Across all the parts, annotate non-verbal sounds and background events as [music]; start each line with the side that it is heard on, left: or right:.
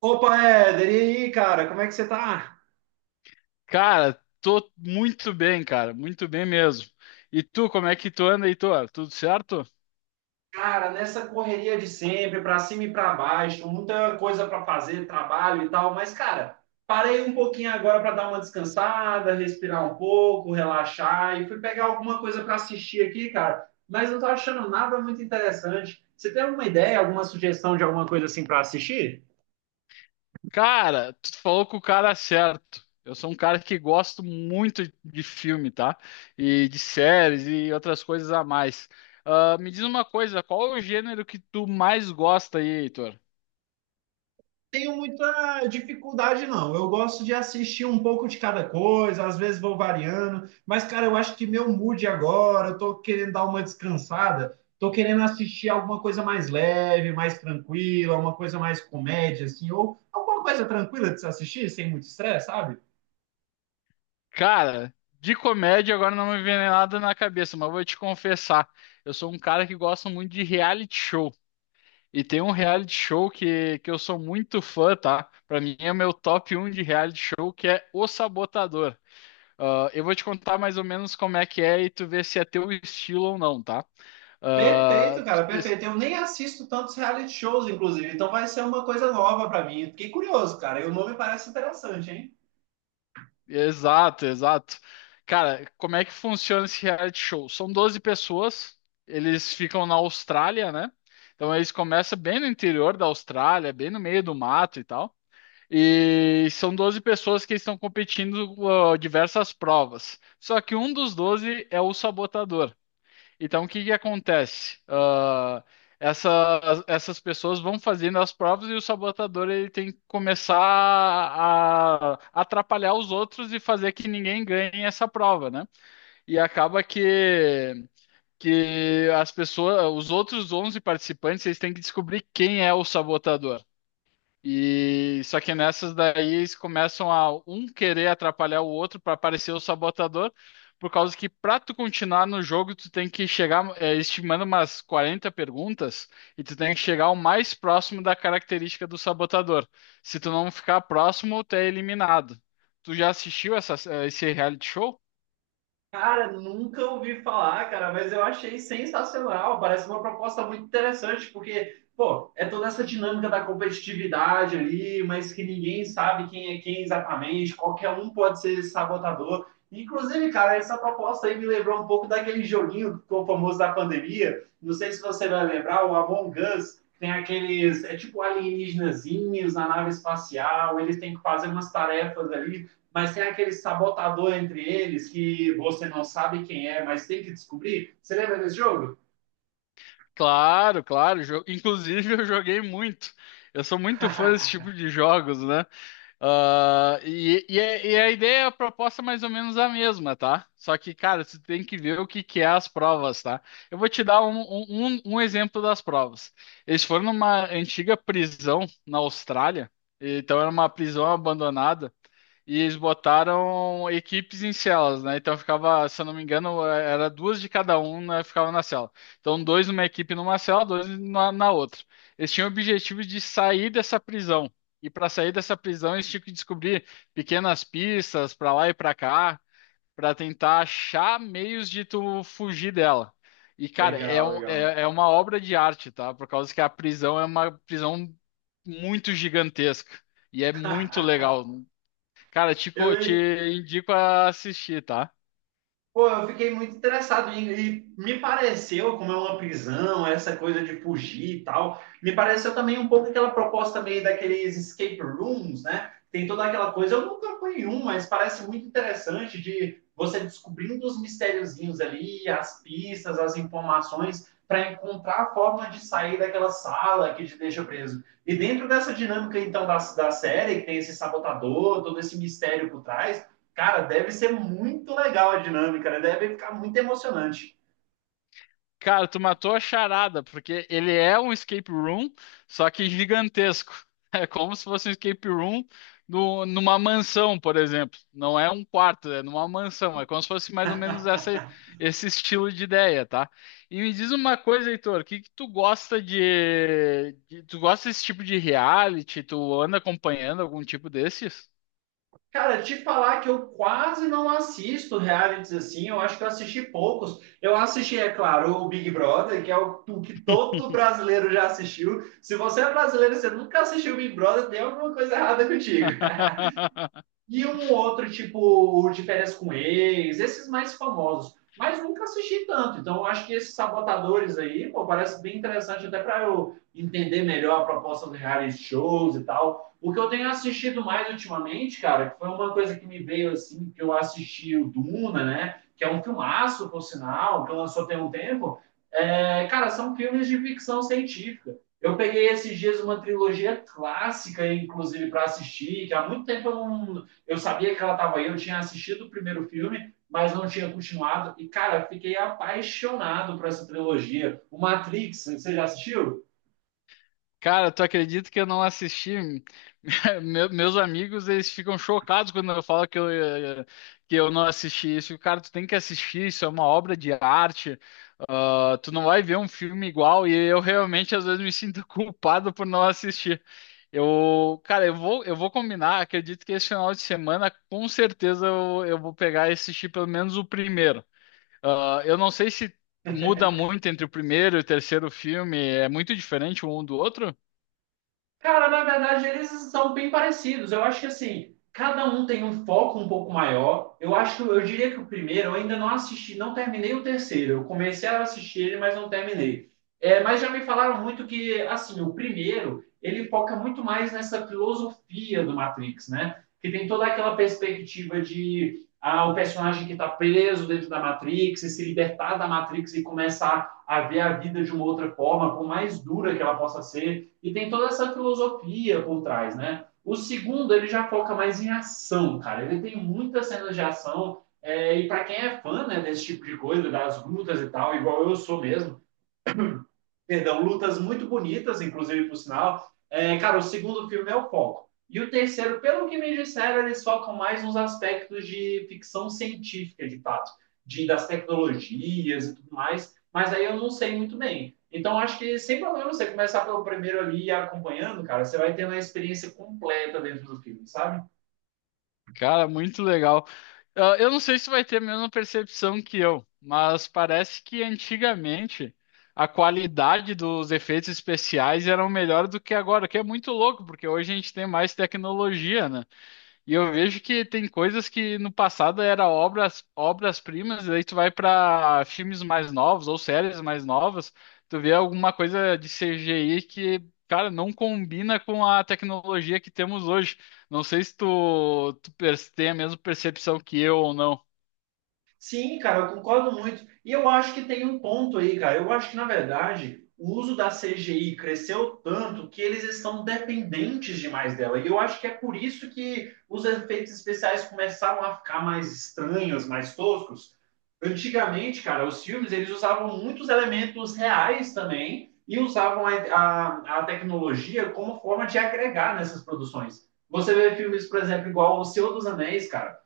right: Opa, Éder, e aí, cara, como é que você tá?
left: Cara, tô muito bem, cara, muito bem mesmo. E tu, como é que tu anda, Heitor? Tudo certo?
right: Cara, nessa correria de sempre, pra cima e pra baixo, muita coisa pra fazer, trabalho e tal, mas, cara, parei um pouquinho agora pra dar uma descansada, respirar um pouco, relaxar e fui pegar alguma coisa pra assistir aqui, cara, mas não tô achando nada muito interessante. Você tem alguma ideia, alguma sugestão de alguma coisa assim pra assistir?
left: Cara, tu falou com o cara certo. Eu sou um cara que gosto muito de filme, tá? E de séries e outras coisas a mais. Ah, me diz uma coisa, qual é o gênero que tu mais gosta aí, Heitor?
right: Tenho muita dificuldade, não. Eu gosto de assistir um pouco de cada coisa, às vezes vou variando, mas, cara, eu acho que meu mood agora, eu tô querendo dar uma descansada, tô querendo assistir alguma coisa mais leve, mais tranquila, uma coisa mais comédia, assim, ou alguma coisa tranquila de se assistir, sem muito estresse, sabe?
left: Cara, de comédia agora não me vem nada na cabeça, mas vou te confessar, eu sou um cara que gosta muito de reality show. E tem um reality show que eu sou muito fã, tá? Pra mim é o meu top um de reality show, que é O Sabotador. Ah, eu vou te contar mais ou menos como é que é e tu vê se é teu estilo ou não, tá? Ah,
right: Perfeito, cara,
left: es-
right: perfeito. Eu nem assisto tantos reality shows, inclusive, então vai ser uma coisa nova pra mim. Fiquei curioso, cara, e o nome parece interessante, hein?
left: exato, exato. Cara, como é que funciona esse reality show? São 12 pessoas, eles ficam na Austrália, né? Então eles começam bem no interior da Austrália, bem no meio do mato e tal. E são 12 pessoas que estão competindo diversas provas. Só que um dos 12 é o sabotador. Então, o que que acontece? Essas pessoas vão fazendo as provas e o sabotador ele tem que começar a atrapalhar os outros e fazer que ninguém ganhe essa prova, né? E acaba que as pessoas, os outros 11 participantes, eles têm que descobrir quem é o sabotador. E só que nessas daí eles começam a um querer atrapalhar o outro para parecer o sabotador, por causa que para tu continuar no jogo, tu tem que eles te mandam umas 40 perguntas e tu tem que chegar o mais próximo da característica do sabotador. Se tu não ficar próximo, tu é eliminado. Tu já assistiu esse reality show?
right: Cara, nunca ouvi falar, cara, mas eu achei sensacional. Parece uma proposta muito interessante, porque, pô, é toda essa dinâmica da competitividade ali, mas que ninguém sabe quem é quem exatamente, qualquer um pode ser sabotador. Inclusive, cara, essa proposta aí me lembrou um pouco daquele joguinho que ficou famoso da pandemia. Não sei se você vai lembrar, o Among Us. Tem aqueles, é tipo alienígenazinhos na nave espacial, eles têm que fazer umas tarefas ali, mas tem aquele sabotador entre eles que você não sabe quem é, mas tem que descobrir. Você lembra desse jogo?
left: Claro, claro. Inclusive, eu joguei muito. Eu sou muito fã desse tipo
right: [laughs]
left: de jogos, né? E a ideia, é a proposta é mais ou menos a mesma, tá? Só que, cara, você tem que ver o que que é as provas, tá? Eu vou te dar um exemplo das provas. Eles foram numa antiga prisão na Austrália, então era uma prisão abandonada, e eles botaram equipes em celas, né? Então ficava, se eu não me era duas de cada um, né? Ficava na cela. Então, dois numa equipe numa cela, dois na outra. Eles tinham o objetivo de sair dessa prisão. E para sair dessa prisão, eles tinham que descobrir pequenas pistas para lá e para cá, para tentar achar meios de tu fugir dela. E, cara, é,
right: legal,
left: um-
right: legal.
left: é, é uma obra de arte, tá? Por causa que a prisão é uma prisão muito gigantesca. E é muito legal.
right: [laughs]
left: Cara,
right: eu,
left: te indico a assistir, tá?
right: pô, eu fiquei muito interessado em, e me pareceu, como é uma prisão, essa coisa de fugir e tal, me pareceu também um pouco aquela proposta meio daqueles escape rooms, né? Tem toda aquela coisa, eu nunca fui em um, mas parece muito interessante de você descobrindo os mistériozinhos ali, as pistas, as informações, para encontrar a forma de sair daquela sala que te deixa preso. E dentro dessa dinâmica, então, da série, que tem esse sabotador, todo esse mistério por trás, cara, deve ser muito legal a dinâmica, né? Deve ficar muito emocionante.
left: Cara, tu matou a charada, porque ele é um escape room, só que gigantesco. [laughs] É como se fosse um escape room numa mansão, por exemplo. Não é um quarto, é numa mansão. É como se fosse mais ou menos essa, esse estilo de ideia, tá? E me diz uma coisa, Heitor, o que que tu gosta Tu gosta desse tipo de reality? Tu anda acompanhando algum tipo desses?
right: Cara, te falar que eu quase não assisto realities assim, eu acho que eu assisti poucos. Eu assisti, é claro, o Big Brother, que é o que todo brasileiro já assistiu. Se você é brasileiro e você nunca assistiu o Big Brother, tem alguma coisa errada contigo.
left: [laughs]
right: E um outro, tipo, o de férias com ex, esses mais famosos. Mas nunca assisti tanto. Então, eu acho que esses sabotadores aí, pô, parece bem interessante até para eu entender melhor a proposta dos reality shows e tal. O que eu tenho assistido mais ultimamente, cara, que foi uma coisa que me veio assim, que eu assisti o Duna, né? Que é um filmaço, por sinal, que lançou tem um tempo. É, cara, são filmes de ficção científica. Eu peguei esses dias uma trilogia clássica, inclusive, para assistir, que há muito tempo eu não, eu sabia que ela estava aí, eu tinha assistido o primeiro filme, mas não tinha continuado. E, cara, fiquei apaixonado por essa trilogia. O Matrix, você já assistiu?
left: Cara, tu acredita que eu não assisti? [laughs] Meus amigos, eles ficam chocados quando eu falo que que eu não assisti isso. Cara, tu tem que assistir, isso é uma obra de arte. Ah, tu não vai ver um filme igual e eu realmente às vezes me sinto [laughs] culpado por não assistir. Eu, cara, eu vou combinar, acredito que esse final de semana, com certeza eu vou pegar e assistir pelo menos o primeiro. Ah, eu não sei se muda muito entre o primeiro e o terceiro filme, é muito diferente um do outro?
right: Cara, na verdade, eles são bem parecidos. Eu acho que assim, cada um tem um foco um pouco maior. Eu acho, eu diria que o primeiro eu ainda não assisti, não terminei o terceiro. Eu comecei a assistir ele, mas não terminei. É, mas já me falaram muito que assim, o primeiro, ele foca muito mais nessa filosofia do Matrix, né? Que tem toda aquela perspectiva de ah, o personagem que está preso dentro da Matrix e se libertar da Matrix e começar a ver a vida de uma outra forma, por mais dura que ela possa ser, e tem toda essa filosofia por trás, né? O segundo, ele já foca mais em ação, cara. Ele tem muitas cenas de ação. É, e para quem é fã, né, desse tipo de coisa, das lutas e tal, igual eu sou mesmo, perdão, lutas muito bonitas, inclusive, por sinal. É, cara, o segundo filme é o foco. E o terceiro, pelo que me disseram, eles focam mais nos aspectos de ficção científica, de fato, de, das tecnologias e tudo mais, mas aí eu não sei muito bem. Então, acho que sem problema você começar pelo primeiro ali e acompanhando, cara, você vai ter uma experiência completa dentro do filme, sabe?
left: Cara, muito legal. Ah, eu não sei se vai ter a mesma percepção que eu, mas parece que antigamente a qualidade dos efeitos especiais eram melhor do que agora, o que é muito louco, porque hoje a gente tem mais tecnologia, né? E eu vejo que tem coisas que no passado era obras, obras-primas, e aí tu vai para filmes mais novos ou séries mais novas, tu vê alguma coisa de CGI que, cara, não combina com a tecnologia que temos hoje. Não sei se tem a mesma percepção que eu ou não.
right: Sim, cara, eu concordo muito. E eu acho que tem um ponto aí, cara. Eu acho que, na verdade, o uso da CGI cresceu tanto que eles estão dependentes demais dela. E eu acho que é por isso que os efeitos especiais começaram a ficar mais estranhos, mais toscos. Antigamente, cara, os filmes, eles usavam muitos elementos reais também e usavam a tecnologia como forma de agregar nessas produções. Você vê filmes, por exemplo, igual O Senhor dos Anéis, cara.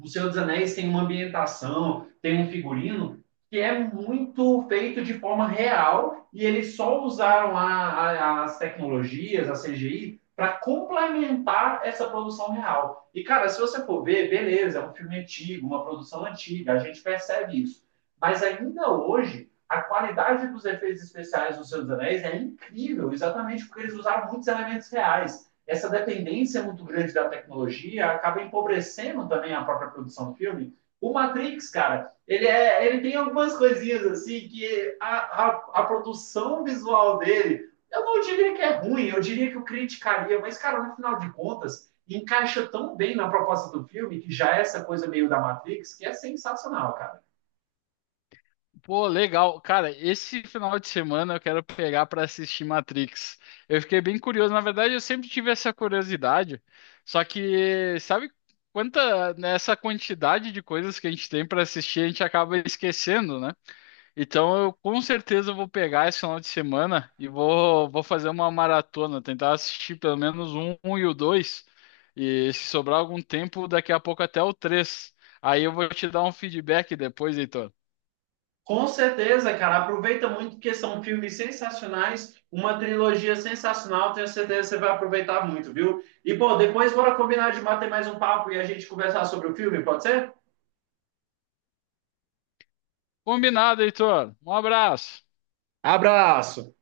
right: O Senhor dos Anéis tem uma ambientação, tem um figurino que é muito feito de forma real e eles só usaram as tecnologias, a CGI, para complementar essa produção real. E, cara, se você for ver, beleza, é um filme antigo, uma produção antiga, a gente percebe isso. Mas ainda hoje, a qualidade dos efeitos especiais do Senhor dos Anéis é incrível, exatamente porque eles usaram muitos elementos reais. Essa dependência muito grande da tecnologia acaba empobrecendo também a própria produção do filme. O Matrix, cara, ele, é, ele tem algumas coisinhas assim que a, a produção visual dele, eu não diria que é ruim, eu diria que eu criticaria, mas, cara, no final de contas, encaixa tão bem na proposta do filme, que já é essa coisa meio da Matrix, que é sensacional, cara.
left: Pô, legal. Cara, esse final de semana eu quero pegar pra assistir Matrix. Eu fiquei bem curioso. Na verdade, eu sempre tive essa curiosidade. Só que, sabe quanta nessa quantidade de coisas que a gente tem pra assistir, a gente acaba esquecendo, né? Então, eu com certeza vou pegar esse final de semana e vou fazer uma maratona, tentar assistir pelo menos um e o dois. E se sobrar algum tempo, daqui a pouco até o três. Aí eu vou te dar um feedback depois, Heitor.
right: Com certeza, cara. Aproveita muito porque são filmes sensacionais, uma trilogia sensacional. Tenho certeza que você vai aproveitar muito, viu? E, pô, depois bora combinar de bater mais um papo e a gente conversar sobre o filme, pode ser?
left: Combinado, Heitor. Um abraço.
right: Abraço!